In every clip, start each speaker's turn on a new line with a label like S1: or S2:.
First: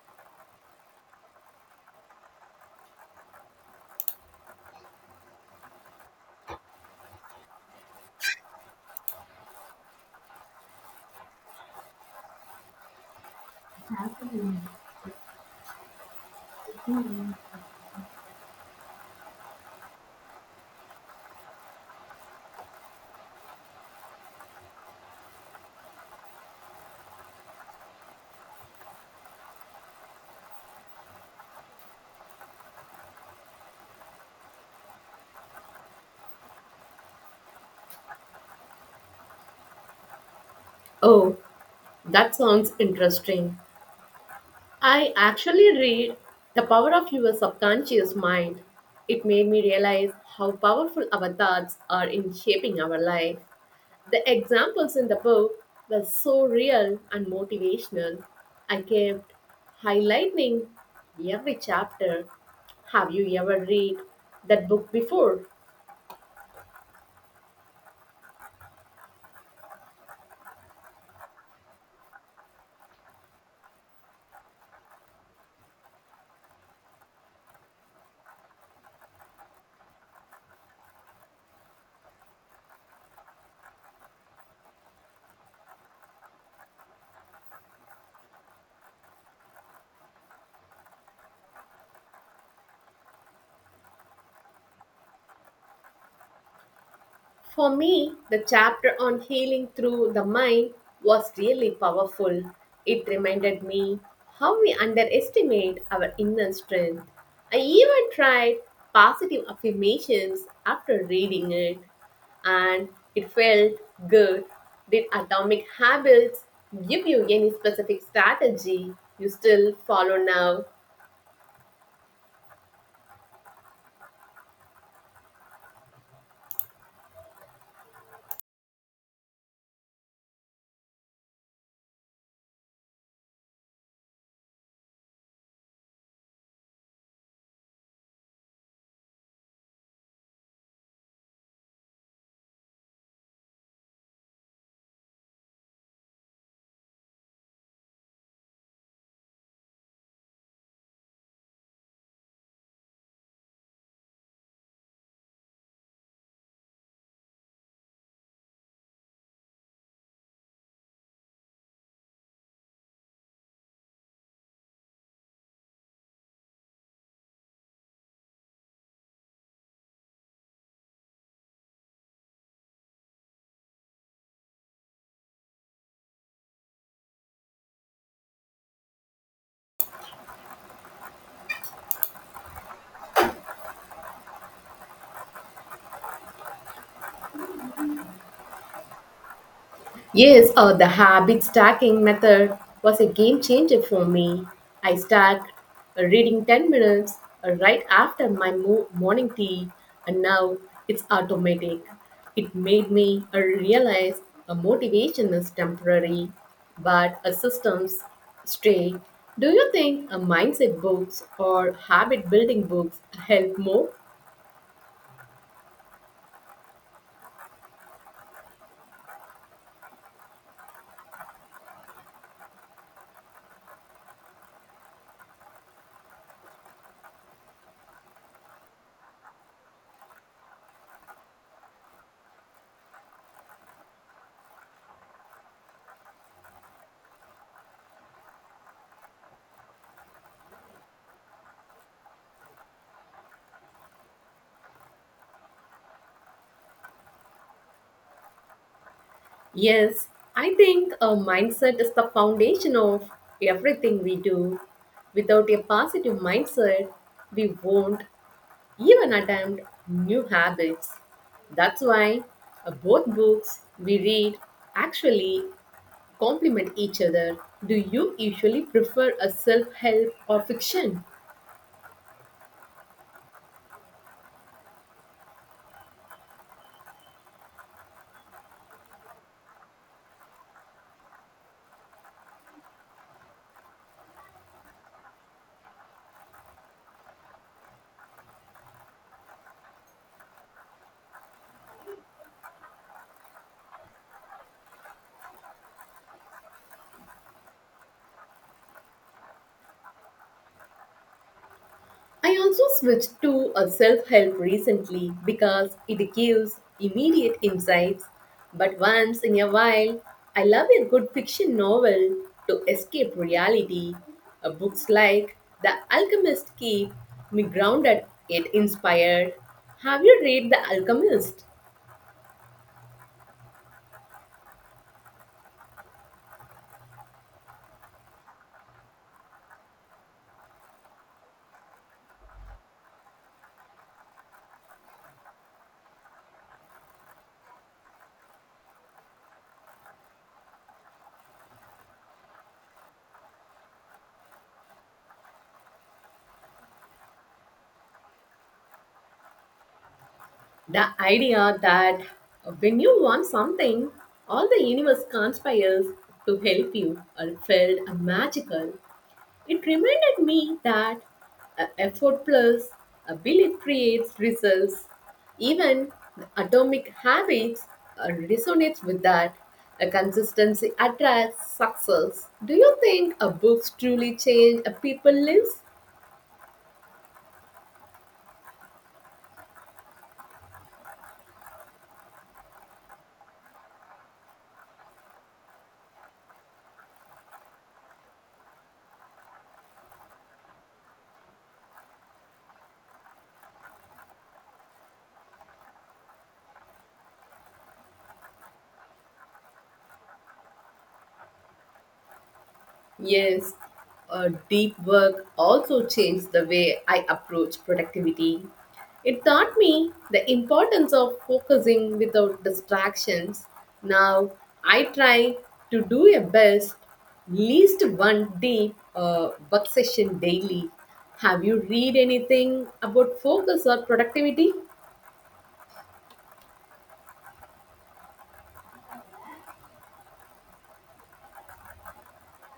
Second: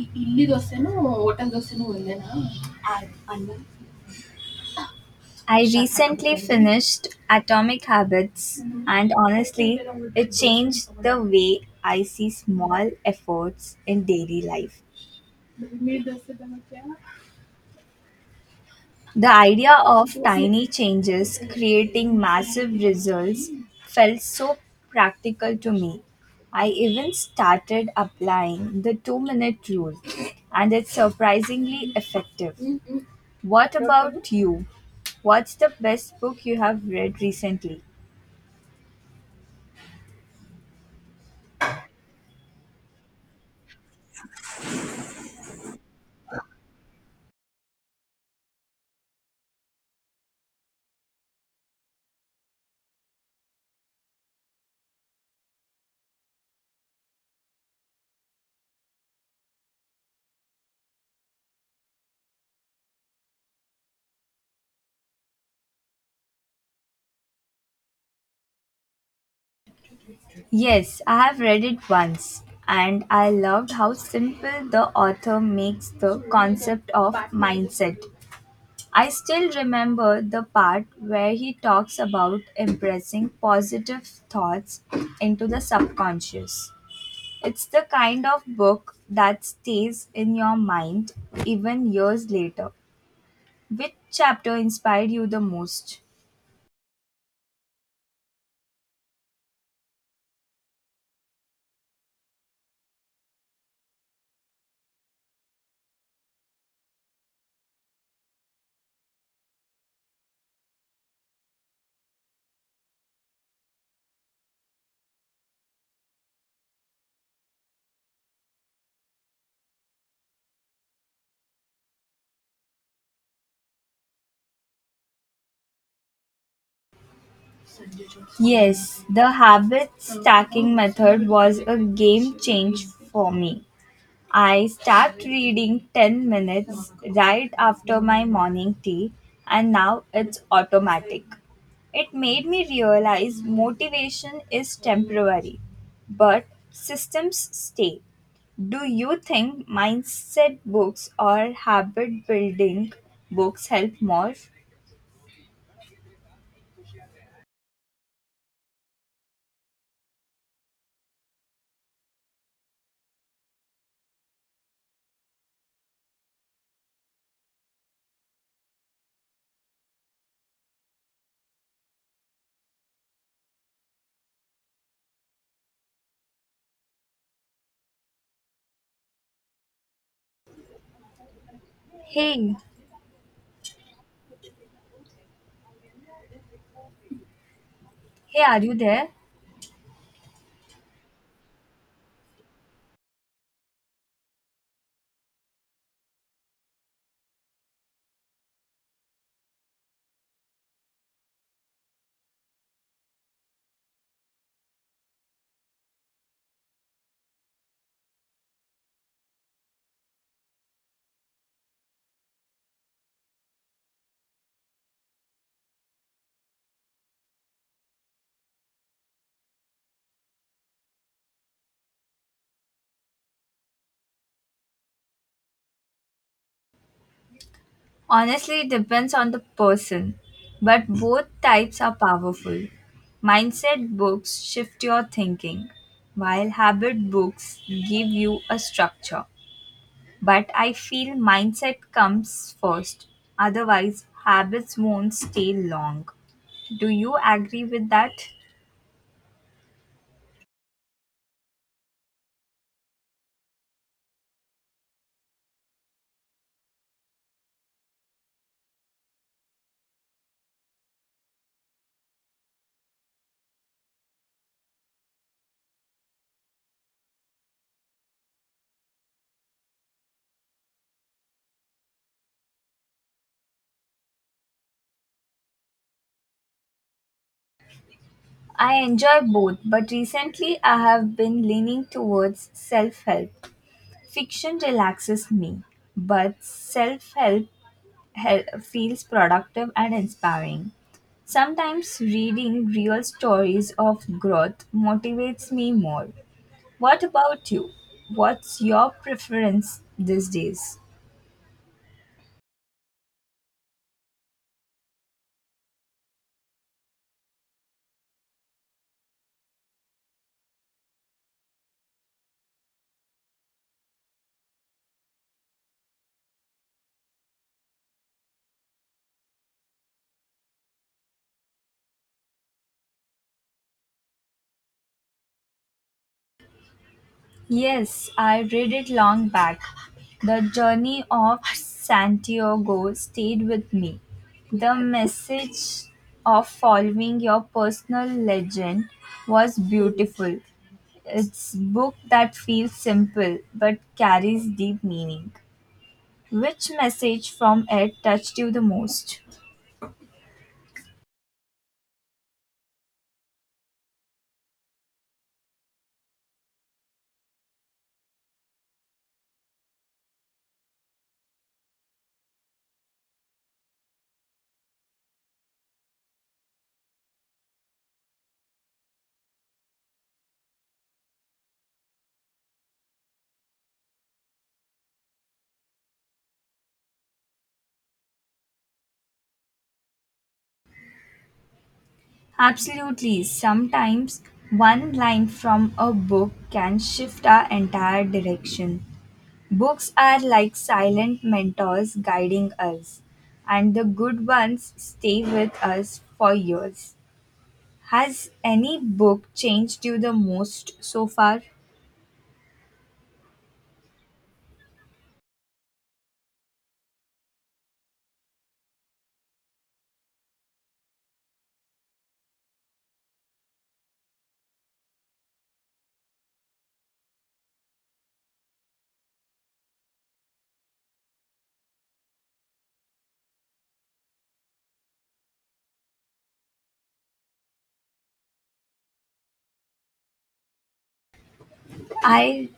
S1: E- ಇಲ್ಲಿ ದೋಸೆನೂ hotel ದೋಸೆನೂ ಒಂದೇನಾ ಆ- ಅನ್ನ I recently finished Atomic Habits, and honestly, it changed the way I see small efforts in daily life. ನೀರ್ ದೋಸೆ ಮತ್ತೆ The idea of tiny changes creating massive results felt so practical to me. I even started applying the 2-minute rule, and it's surprisingly effective. What about you? What's the best book you have read recently?
S2: Oh, that sounds interesting. I actually read The Power of Your Subconscious Mind. It made me realize how powerful our thoughts are in shaping our life. The examples in the book were so real and motivational. I kept highlighting every chapter. Have you ever read that book before?
S1: Yes, I have read it once, and I loved how simple the author makes the concept of mindset. I still remember the part where he talks about impressing positive thoughts into the subconscious. It's the kind of book that stays in your mind even years later. Which chapter inspired you the most?
S2: For me, the chapter on healing through the mind was really powerful. It reminded me how we underestimate our inner strength. I even tried positive affirmations after reading it, and it felt good. Did Atomic Habits give you any specific strategy you still follow now?
S1: Yes, the habit stacking method was a game change for me. I start reading 10 minutes right after my morning tea, and now it's automatic. It made me realize motivation is temporary, but systems stay. Do you think mindset books or habit building books help more? Hey, hey, are you there?
S2: Yes, the habit stacking method was a game changer for me. I stacked reading 10 minutes right after my morning tea, and now it's automatic. It made me realize a motivation is temporary, but a systems stay. Do you think a mindset books or habit building books help more?
S1: Honestly, it depends on the person, but both types are powerful. Mindset books shift your thinking, while habit books give you a structure. But I feel mindset comes first. Otherwise, habits won't stay long. Do you agree with that?
S2: Yes, I think a mindset is the foundation of everything we do. Without a positive mindset, we won't even attempt new habits. That's why both books we read actually complement each other. Do you usually prefer a self help or fiction?
S1: I enjoy both, but recently I have been leaning towards self help. Fiction relaxes me, but self help feels productive and inspiring. Sometimes reading real stories of growth motivates me more. What about you? What's your preference these days?
S2: I also switched to a self help recently because it gives immediate insights. But once in a while, I love a good fiction novel to escape reality. Books like The Alchemist keep me grounded yet inspired. Have you read The Alchemist?
S1: Yes, I read it long back. The journey of Santiago stayed with me. The message of following your personal legend was beautiful. It's book that feels simple but carries deep meaning. Which message from it touched you the most?
S2: The idea that when you want something, all the universe conspires to help you felt magical. It reminded me that effort plus a belief creates results. Even the atomic habits resonates with that. A consistency attracts success. Do you think a books truly change a people lives?
S1: Absolutely. Sometimes one line from a book can shift our entire direction. Books are like silent mentors guiding us, and the good ones stay with us for years. Has any book changed you the most so far?
S2: Yes, deep work also changed the way I approach productivity. It taught me the importance of focusing without distractions. Now I try to do a best, least one deep work session daily. Have you read anything about focus or productivity?
S1: I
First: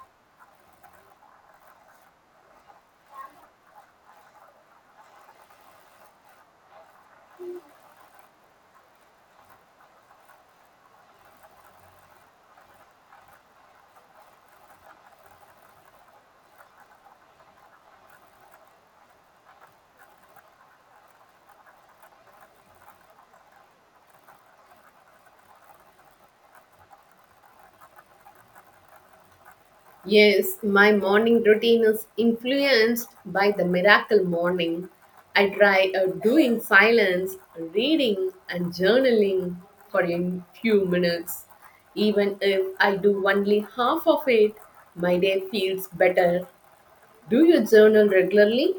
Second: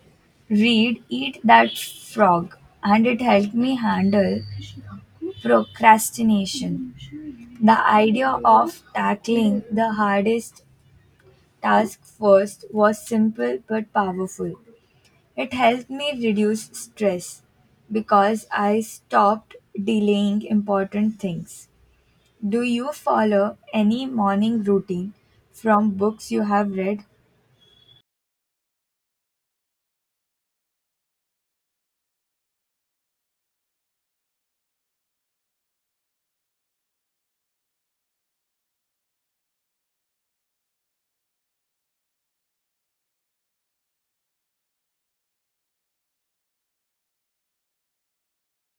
S1: read Eat That Frog and it helped me handle procrastination. The idea of tackling the hardest task first was simple but powerful. It helped me reduce stress because I stopped delaying important things. Do you follow any morning routine from books you have read?
S2: Yes, my morning routine is influenced by the miracle morning. I try doing silence, reading, and journaling for a few minutes. Even if I do only half of it, my day feels better. Do you journal regularly?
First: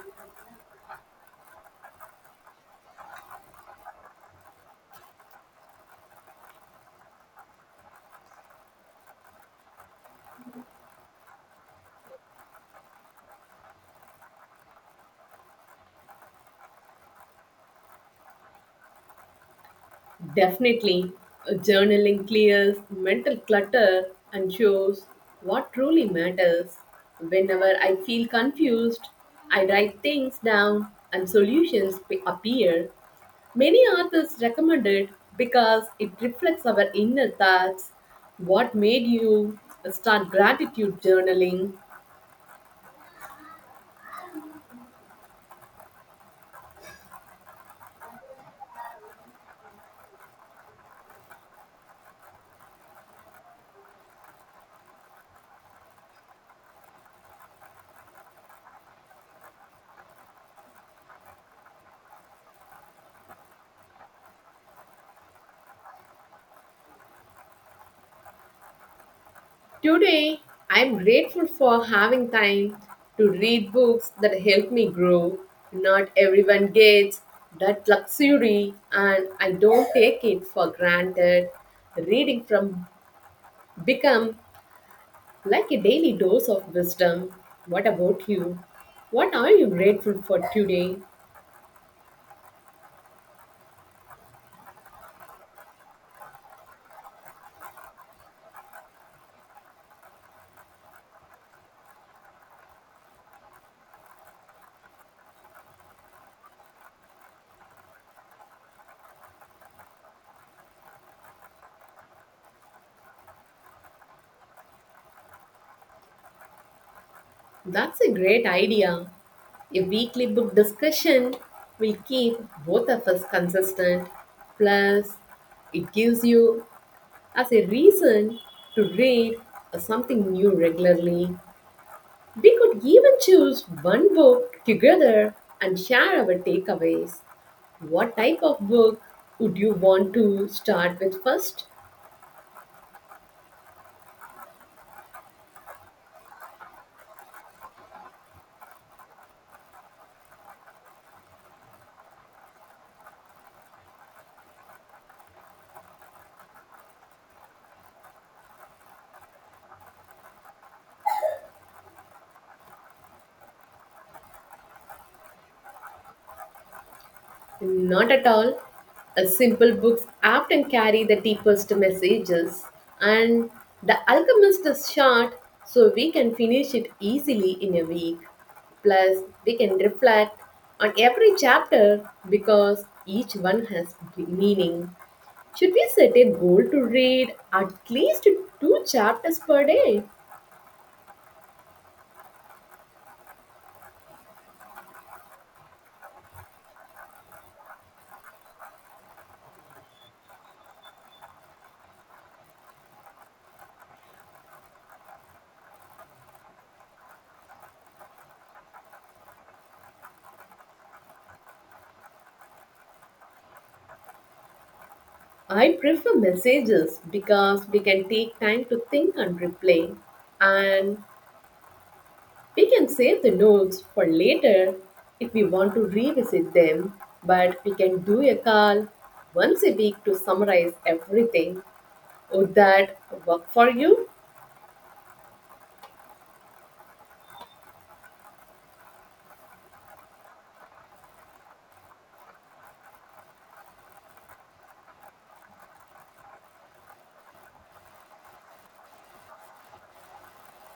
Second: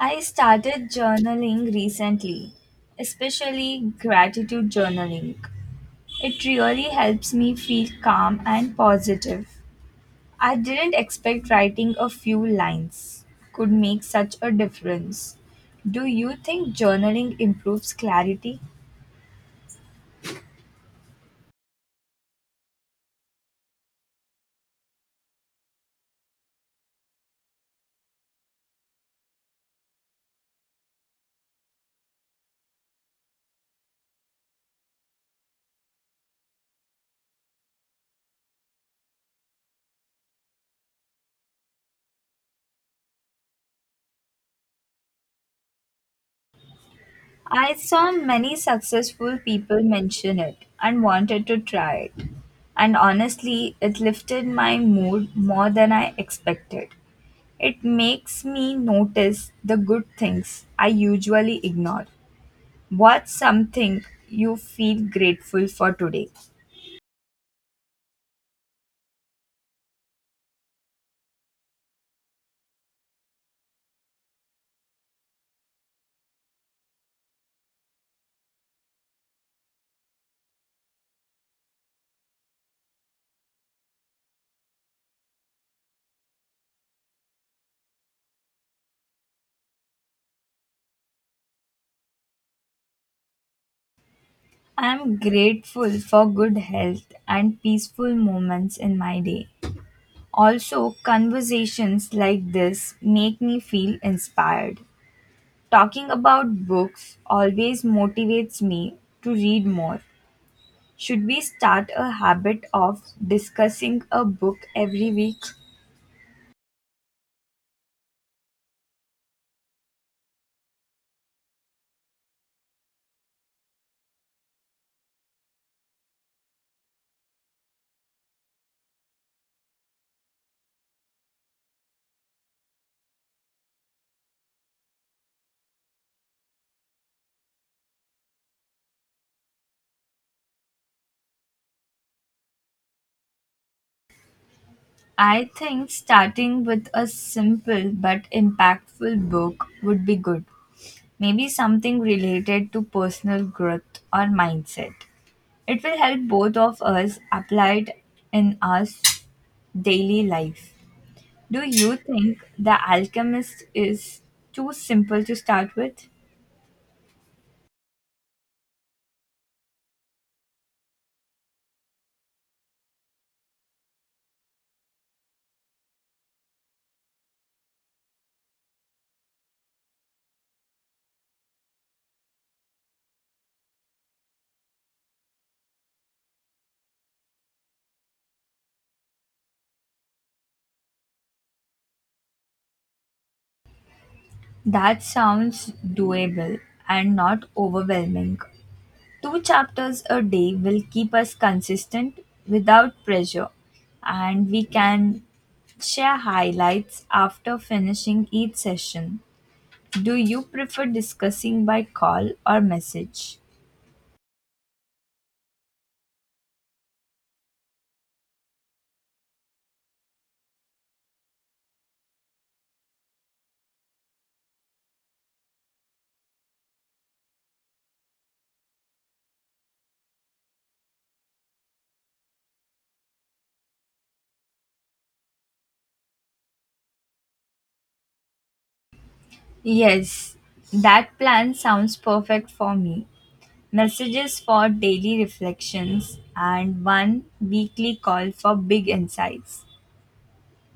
S1: I started journaling recently, especially gratitude journaling. It really helps me feel calm and positive. I didn't expect writing a few lines could make such a difference. Do you think journaling improves clarity?
S2: Definitely, journaling clears mental clutter and shows what truly matters. Whenever I feel confused, I write things down and solutions appear. Many authors recommend it because it reflects our inner thoughts. What made you start gratitude journaling?
S1: I saw many successful people mention it and wanted to try it. And honestly, it lifted my mood more than I expected. It makes me notice the good things I usually ignore. What's something you feel grateful for today?
S2: Today, I'm grateful for having time to read books that help me grow. Not everyone gets that luxury, and I don't take it for granted. Reading from become like a daily dose of wisdom. What about you? What are you grateful for today?
S1: I'm grateful for good health and peaceful moments in my day. Also, conversations like this make me feel inspired. Talking about books always motivates me to read more. Should we start a habit of discussing a book every week?
S2: That's a great idea. A weekly book discussion will keep both of us consistent. Plus, it gives you as a reason to read something new regularly. We could even choose one book together and share our takeaways. What type of book would you want to start with first?
S1: I think starting with a simple but impactful book would be good. Maybe something related to personal growth or mindset. It will help both of us apply it in our daily life. Do you think The Alchemist is too simple to start with?
S2: Not at all. A simple books often carry the deepest messages, and The Alchemist is short, so we can finish it easily in a week. Plus, we can reflect on every chapter because each one has meaning. Should we set a goal to read at least two chapters per day?
S1: That sounds doable and not overwhelming. Two chapters a day will keep us consistent without pressure, and we can share highlights after finishing each session. Do you prefer discussing by call or message?
S2: I prefer messages because we can take time to think and replay. And we can save the notes for later if we want to revisit them, but we can do a call once a week to summarize everything. Would that work for you?
S1: Yes, that plan sounds perfect for me. Messages for daily reflections and one weekly call for big insights.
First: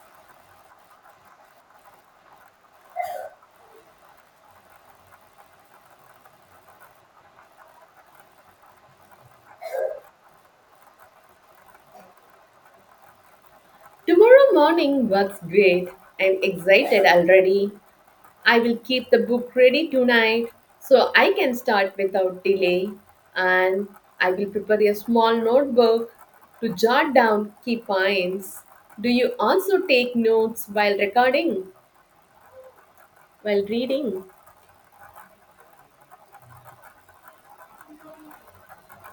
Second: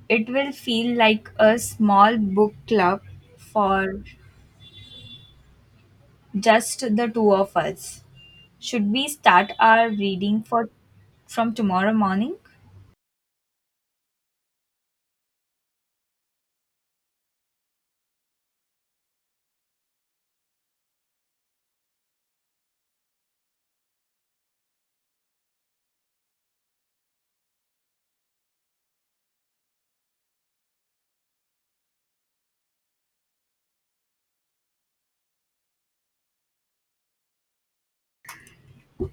S1: It will feel like a small book club for just the two of us. Should we start our reading for from tomorrow morning?
S2: Tomorrow morning works great. I'm excited already. I will keep the book ready tonight so I can start without delay. And I will prepare a small notebook to jot down key points. Do you also take notes while recording? While reading,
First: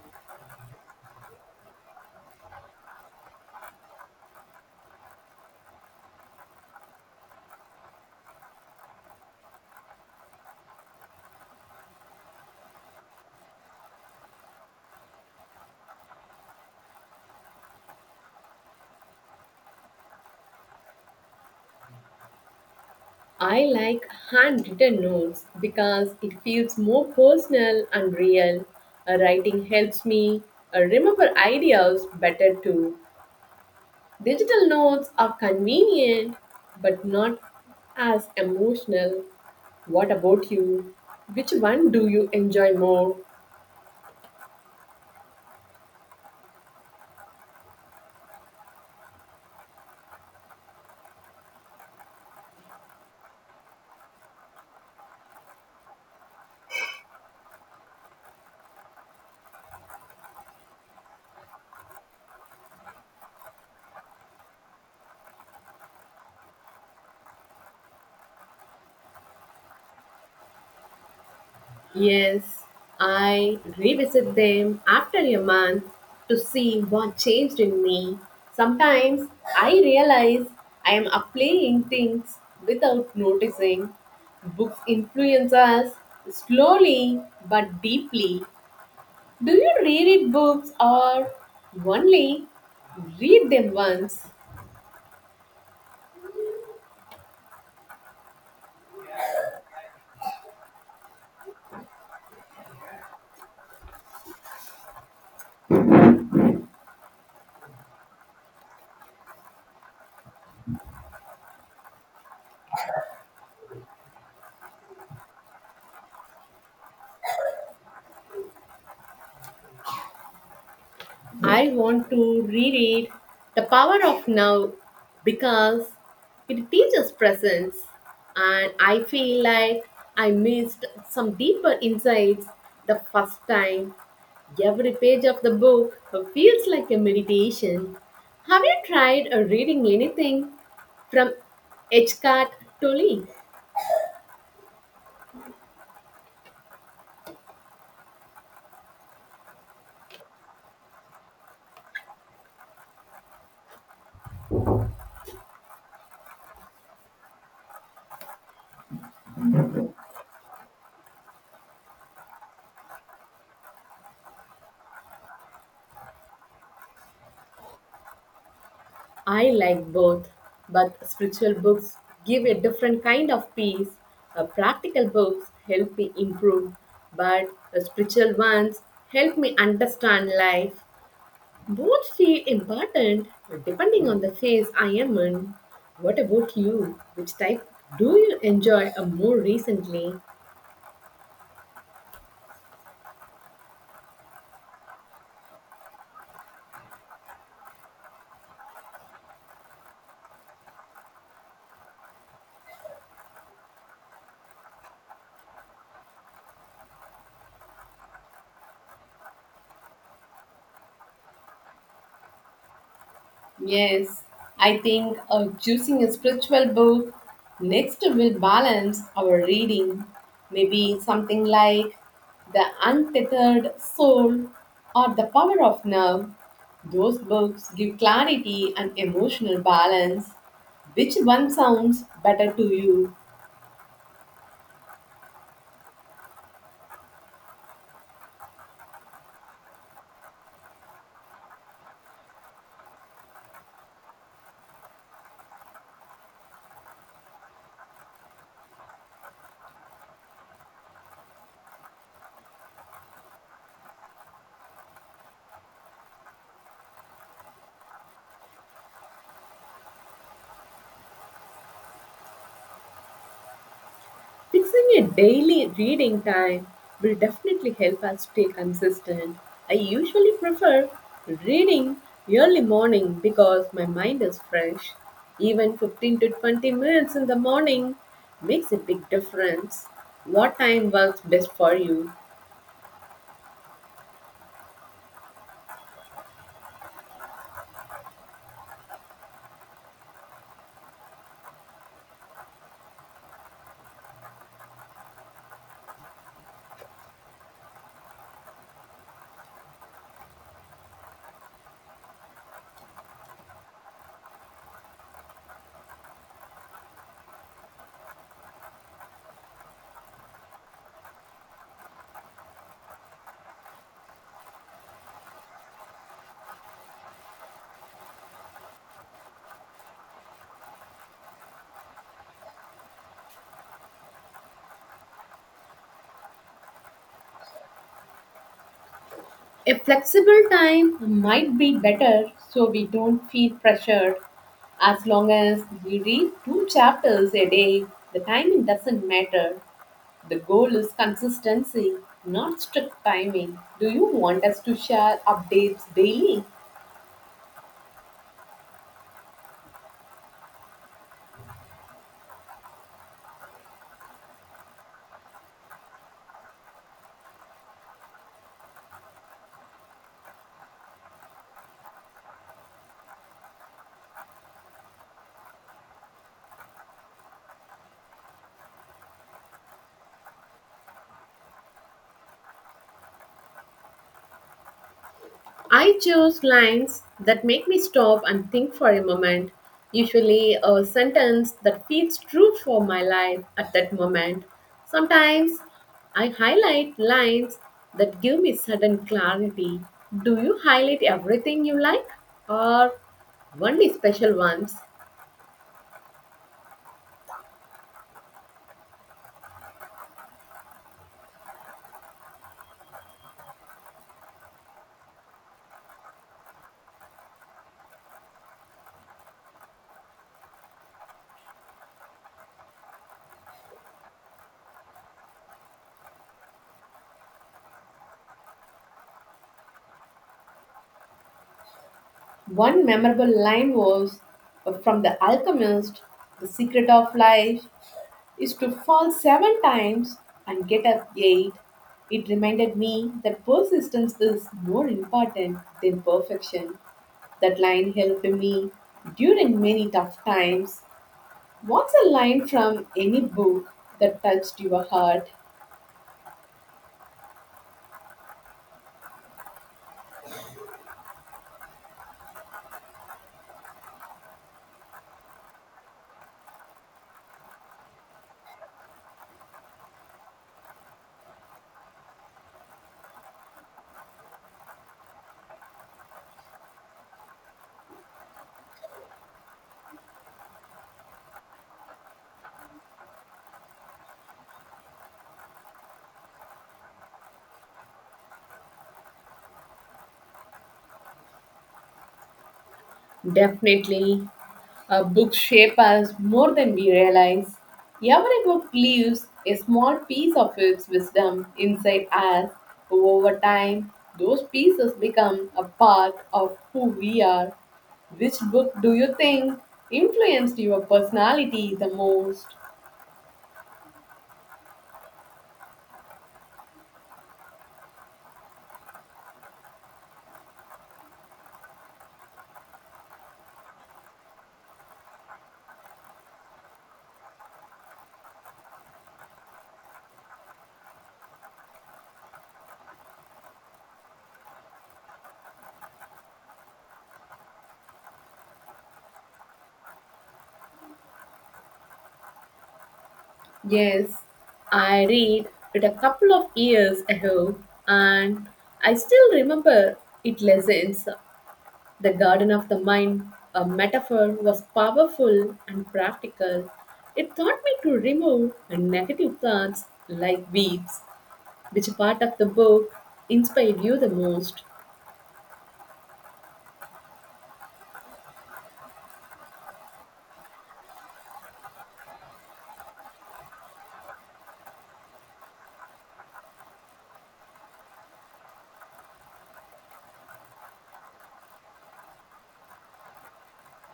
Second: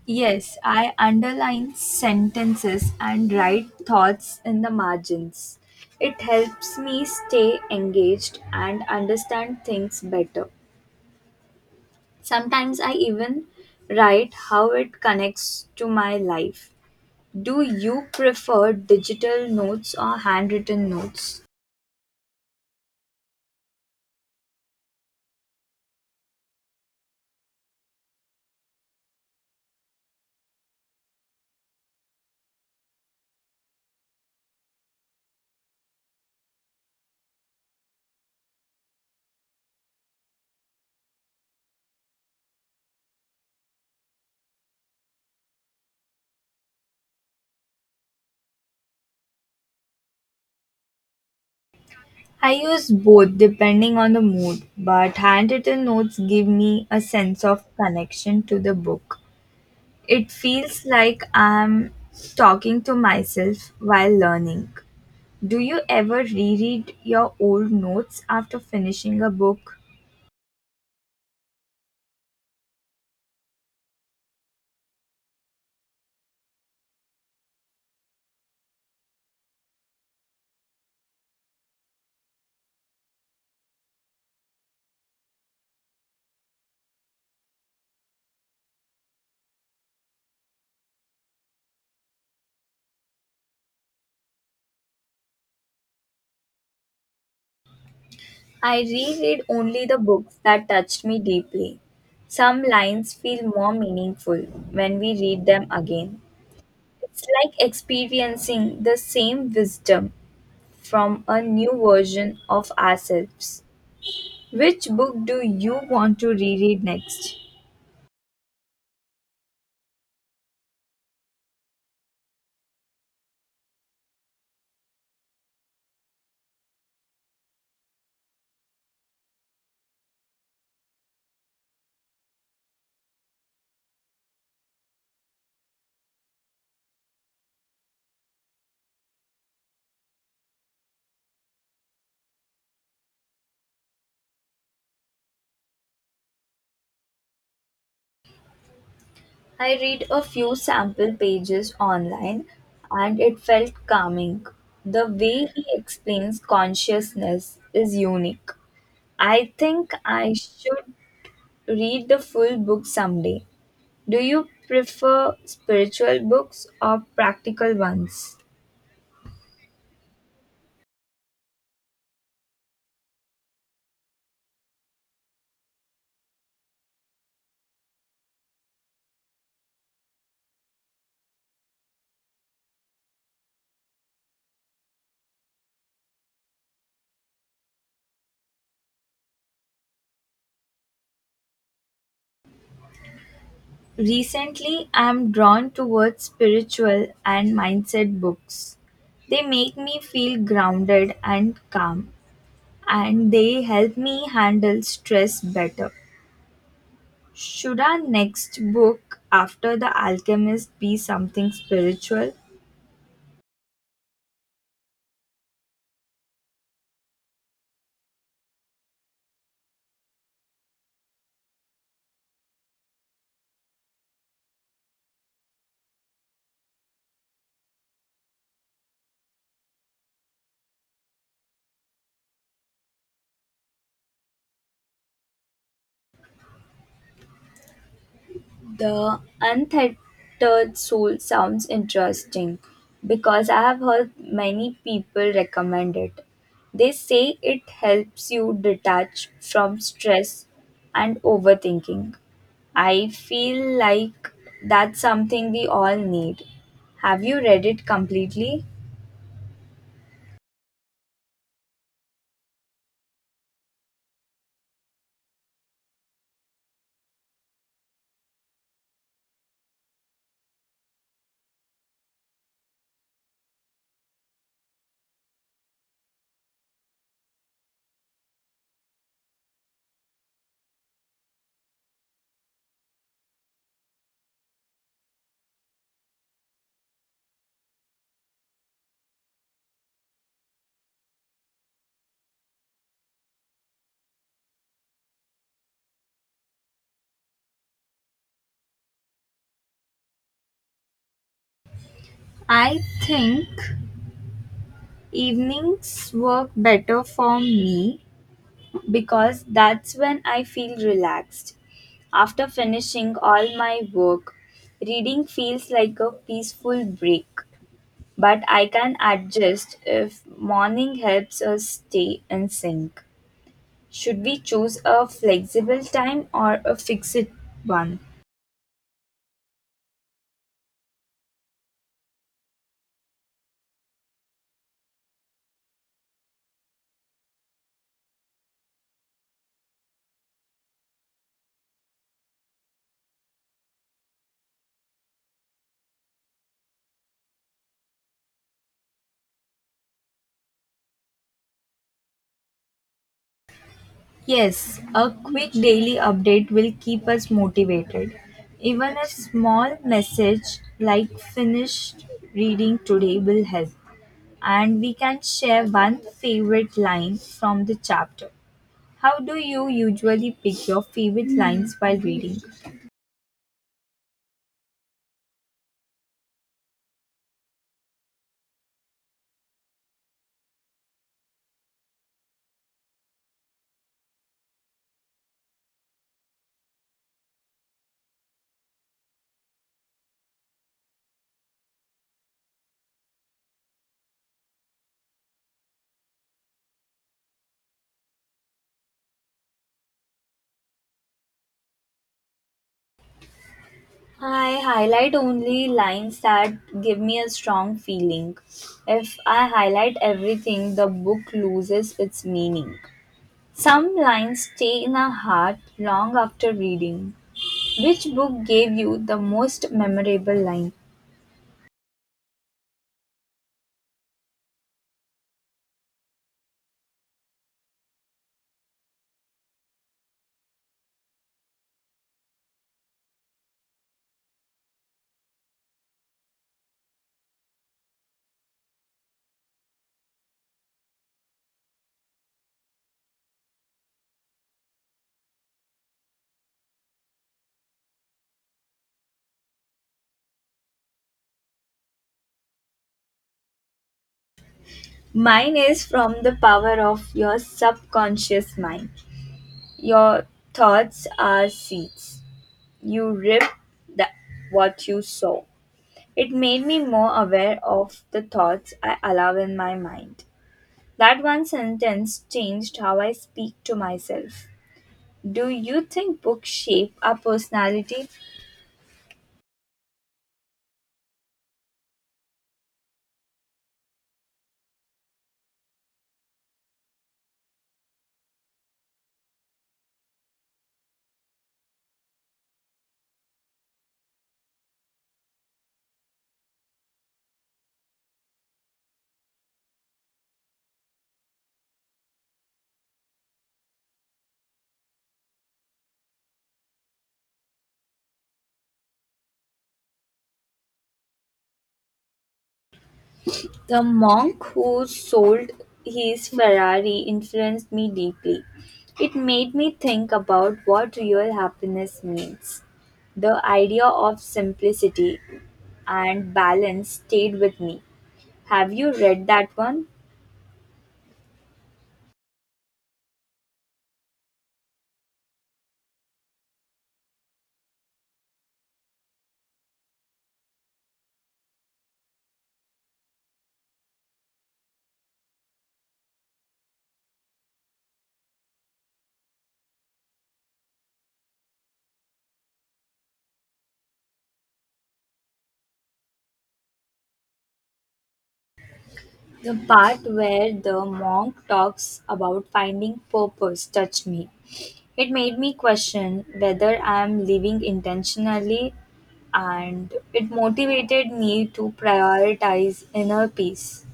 S1: Yes, I underline sentences and write thoughts in the margins. It helps me stay engaged and understand things better. Sometimes I even write how it connects to my life. Do you prefer digital notes or handwritten notes?
S2: I like handwritten notes because it feels more personal and real. Writing helps me remember ideas better too. Digital notes are convenient but not as emotional. What about you? Which one do you enjoy more?
S1: I use both depending on the mood, but handwritten notes give me a sense of connection to the book. It feels like I'm talking to myself while learning. Do you ever reread your old notes after finishing a book?
S2: Yes, I revisit them after a month to see what changed in me. Sometimes I realize I am applying things without noticing. Books influence us slowly but deeply. Do you reread books or only read them once?
S1: I reread only the books that touched me deeply. Some lines feel more meaningful when we read them again. It's like experiencing the same wisdom from a new version of ourselves. Which book do you want to reread next?
S2: I want to reread The Power of Now because it teaches presence, and I feel like I missed some deeper insights the first time. Every page of the book feels like a meditation. Have you tried reading anything from H. Cart Tolle?
S1: I read a few sample pages online and it felt calming. The way he explains consciousness is unique. I think I should read the full book someday. Do you prefer spiritual books or practical ones?
S2: I like both, but spiritual books give a different kind of peace. Practical books help me improve, but the spiritual ones help me understand life. Both feel important depending on the phase I am in. What about you? Which type do you enjoy more recently?
S1: Recently I'm drawn towards spiritual and mindset books. They make me feel grounded and calm, and they help me handle stress better. Should our next book after The Alchemist be something spiritual?
S2: Yes, I think choosing a spiritual book next will balance our reading. Maybe something like The Untethered Soul or The Power of Now. Those books give clarity and emotional balance. Which one sounds better to you?
S1: The untethered soul sounds interesting because I have heard many people recommend it. They say it helps you detach from stress and overthinking. I feel like that's something we all need. Have you read it completely?
S2: Fixing a daily reading time will definitely help us stay consistent. I usually prefer reading early morning because my mind is fresh. Even 15 to 20 minutes in the morning makes a big difference. What time works best for you?
S1: I think evenings work better for me because that's when I feel relaxed. After finishing all my work, reading feels like a peaceful break, but I can adjust if morning helps us stay in sync. Should we choose a flexible time or a fixed one?
S2: A flexible time might be better so we don't feel pressured. As long as we read two chapters a day, the timing doesn't matter. The goal is consistency, not strict timing. Do you want us to share updates daily?
S1: Yes, a quick daily update will keep us motivated. Even a small message like finished reading today will help. And we can share one favorite line from the chapter. How do you usually pick your favorite lines while reading?
S2: I choose lines that make me stop and think for a moment, usually a sentence that feels true for my life at that moment. Sometimes I highlight lines that give me sudden clarity. Do you highlight everything you like or only special ones?
S1: I highlight only lines that give me a strong feeling. If I highlight everything, the book loses its meaning. Some lines stay in our heart long after reading. Which book gave you the most memorable line?
S2: One memorable line was from The Alchemist: "The secret of life is to fall seven times and get up eight." It reminded me that persistence is more important than perfection. That line helped me during many tough times. What's a line from any book that touched your heart?
S1: Mine is from The Power of Your Subconscious Mind. Your thoughts are seeds. You rip the, what you sow. It made me more aware of the thoughts I allow in my mind. That one sentence changed how I speak to myself. Do you think books shape our personality?
S2: Definitely. Books shape us more than we realize. Every book leaves a small piece of its wisdom inside us. Over time, those pieces become a part of who we are. Which book do you think influenced your personality the most?
S1: The monk who sold his Ferrari influenced me deeply. It made me think about what real happiness means. The idea of simplicity and balance stayed with me. Have you read that one?
S2: Yes, I read it a couple of years ago and I still remember its lessons. The garden of the mind, a metaphor, was powerful and practical. It taught me to remove negative thoughts like weeds. Which part of the book inspired you the most?
S1: The part where the monk talks about finding purpose touched me. It made me question whether I am living intentionally, and it motivated me to prioritize inner peace.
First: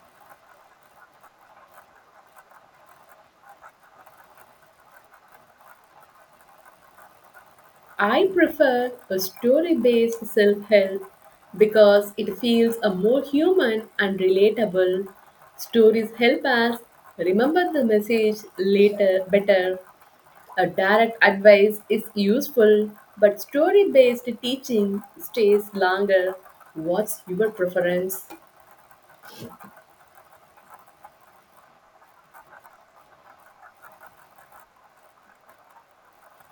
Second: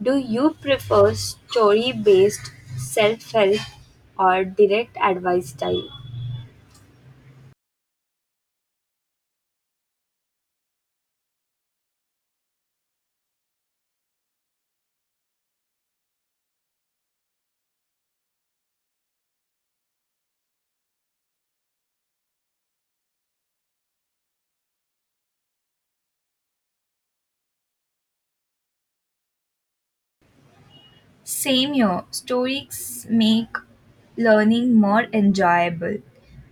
S1: Do you prefer story based self help or direct advice style?
S2: I prefer a story based self help because it feels a more human and relatable. Stories help us remember the message later better. A direct advice is useful, but story based teaching stays longer. What's your preference?
S1: Same here, stories make learning more enjoyable.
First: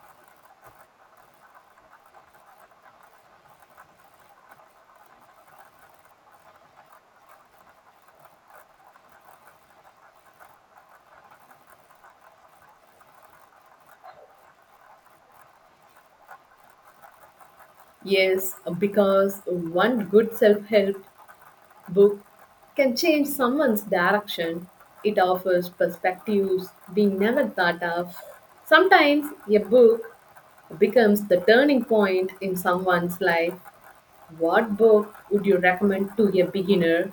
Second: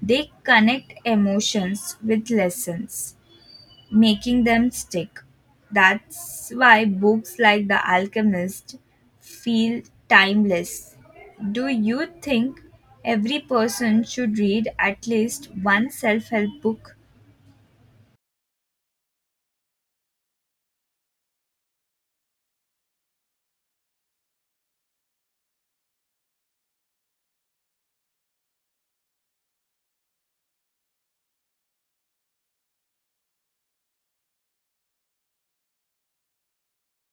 S1: They connect emotions with lessons, making them stick. That's why books like The Alchemist feel timeless. Do you think every person should read at least one self help book?
S2: Yes, because one good self help book can change someone's direction. It offers perspectives we never thought of. Sometimes a book becomes the turning point in someone's life. What book would you recommend to a beginner?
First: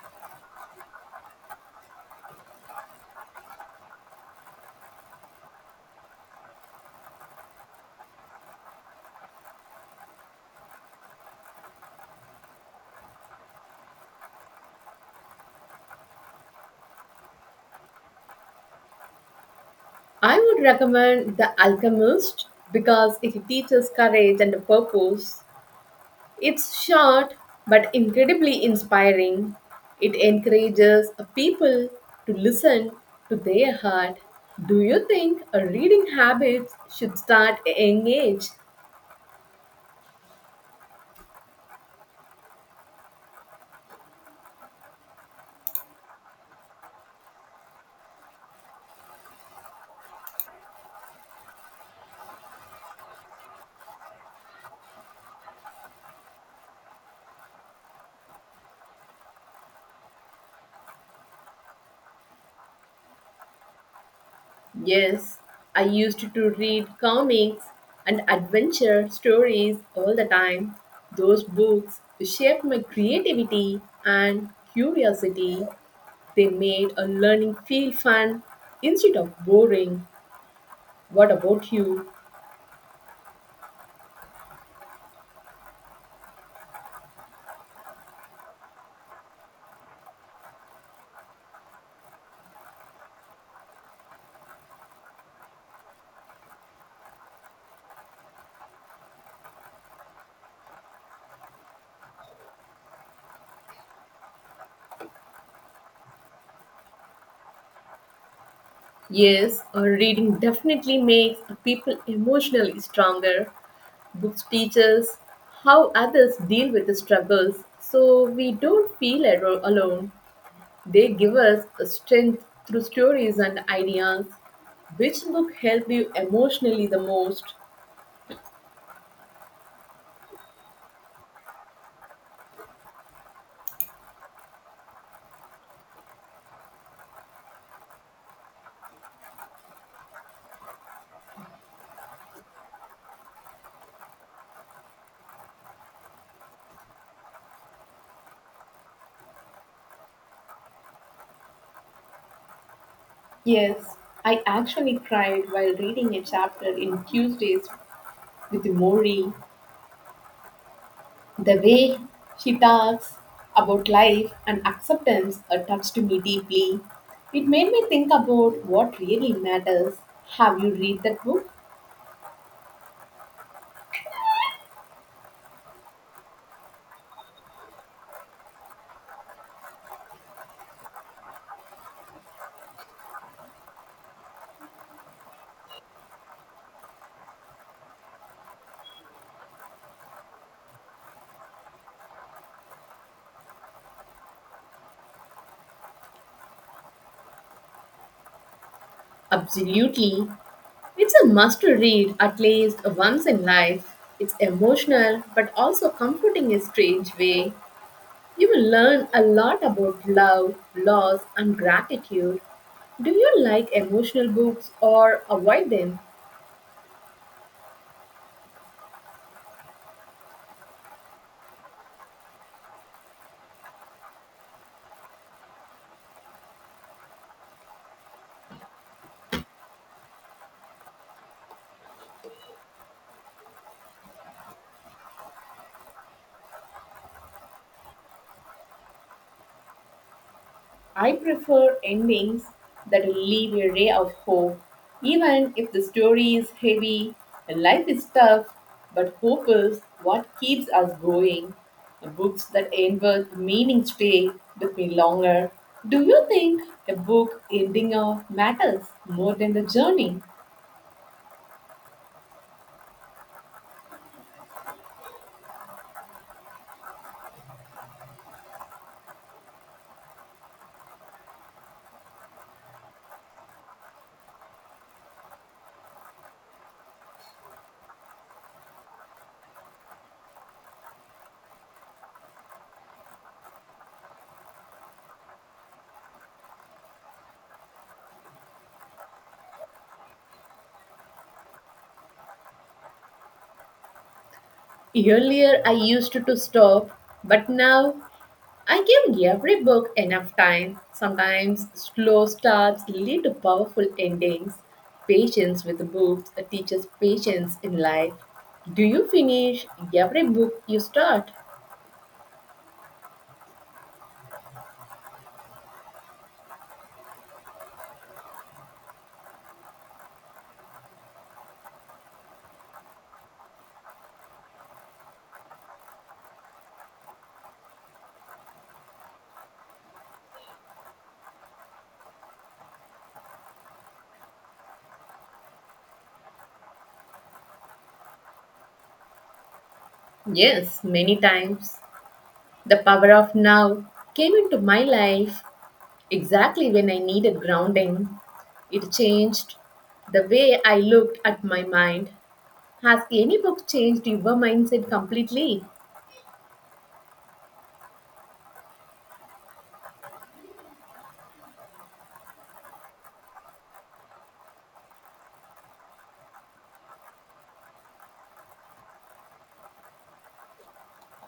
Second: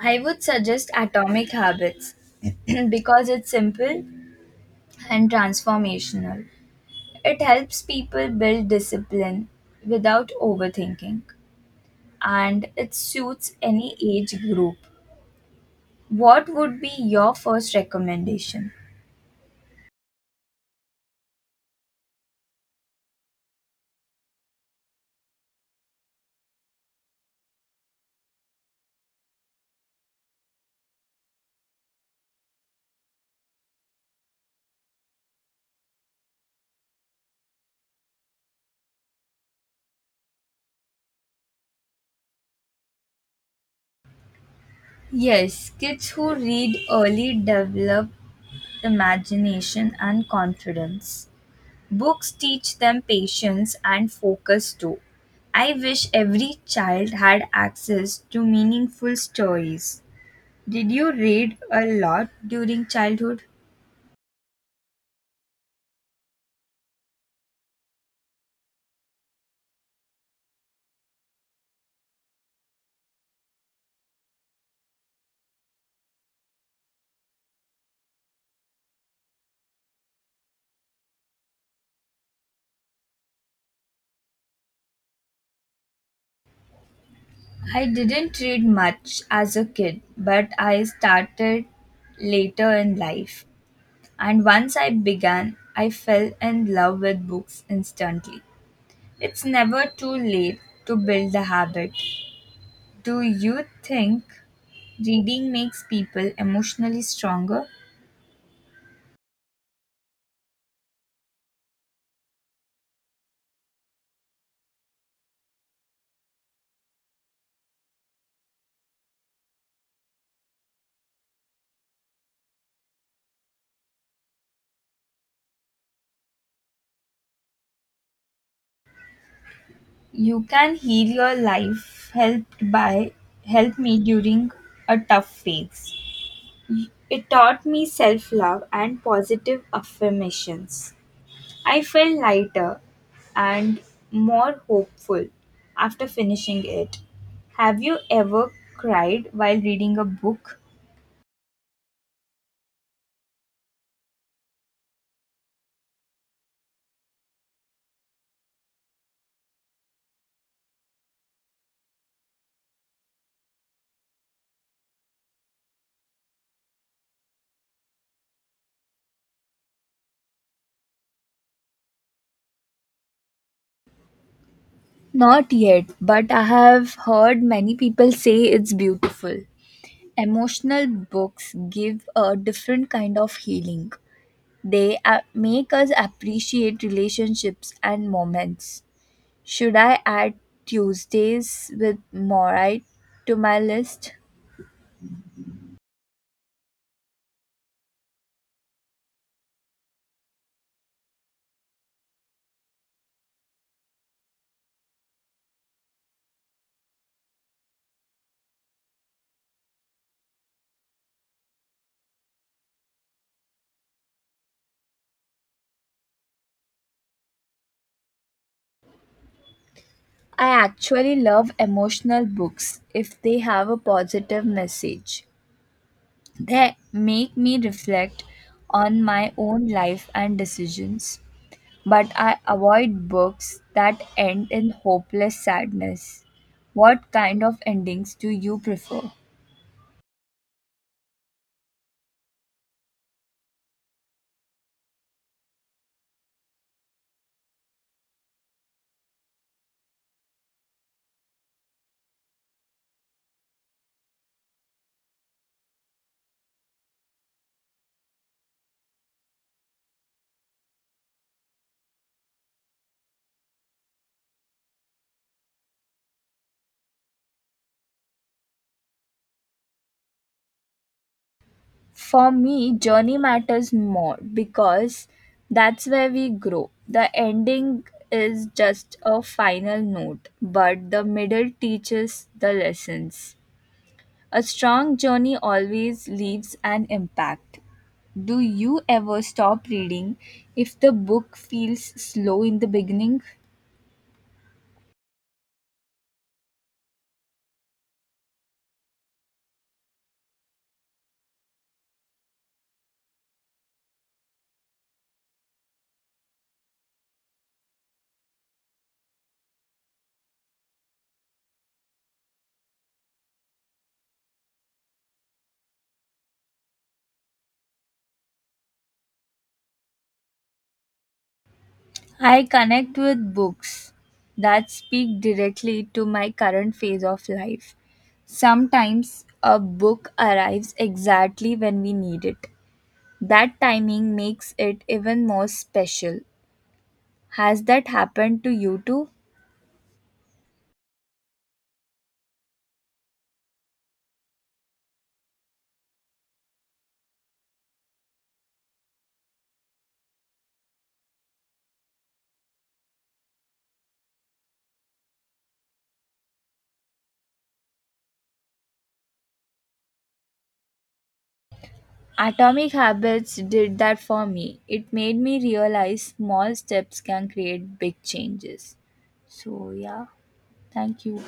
S1: I would suggest Atomic Habits because it's simple and transformational. It helps people build discipline without overthinking, and it suits any age group. What would be your first recommendation?
S2: I would recommend The Alchemist because it teaches courage and purpose. It's short but incredibly inspiring. It encourages people to listen to their heart. Do you think a reading habit should start at a young age?
S1: Yes, kids who read early develop imagination and confidence. Books teach them patience and focus too. I wish every child had access to meaningful stories. Did you read a lot during childhood?
S2: Yes, I used to read comics and adventure stories all the time. Those books shaped my creativity and curiosity. They made a learning feel fun instead of boring. What about you?
S1: I didn't read much as a kid, but I started later in life. And once I began, I fell in love with books instantly. It's never too late to build the habit. Do you think reading makes people emotionally stronger?
S2: Yes, reading definitely makes people emotionally stronger. Books teach us how others deal with the struggles so we don't feel alone. They give us a strength through stories and ideas. Which book helped you emotionally the most?
S1: You can heal your life helped by help me during a tough phase. It taught me self-love and positive affirmations. I felt lighter and more hopeful after finishing it. Have you ever cried while reading a book?
S2: Yes, I actually cried while reading a chapter in Tuesdays with Mori. The way she talks about life and acceptance touched me deeply. It made me think about what really matters. Have you read that book?
S1: Not yet, but I have heard many people say it's beautiful. Emotional books give a different kind of healing. They make us appreciate relationships and moments. Should I add Tuesdays with Morite to my list?
S2: Absolutely. It's a must to read at least once in life. It's emotional but also comforting in a strange way. You will learn a lot about love, loss, and gratitude. Do you like emotional books or avoid them?
S1: I actually love emotional books if they have a positive message. They make me reflect on my own life and decisions, but I avoid books that end in hopeless sadness. What kind of endings do you prefer?
S2: I prefer endings that leave a ray of hope. Even if the story is heavy and life is tough, but hope is what keeps us going. The books that end with meaning stay with me longer. Do you think a book ending of matters more than the journey?
S1: For me, journey matters more because that's where we grow. The ending is just a final note, but the middle teaches the lessons. A strong journey always leaves an impact. Do you ever stop reading if the book feels slow in the beginning?
S2: Earlier I used to stop, but now I give every book enough time. Sometimes slow starts lead to powerful endings. Patience with books teaches patience in life. Do you finish every book you start?
S1: I connect with books that speak directly to my current phase of life. Sometimes a book arrives exactly when we need it. That timing makes it even more special. Has that happened to you too?
S2: Yes, many times. The power of now came into my life exactly when I needed grounding. It changed the way I looked at my mind. Has any book changed your mindset completely?
S1: Atomic Habits did that for me. It made me realize small steps can create big changes. So, yeah, thank you.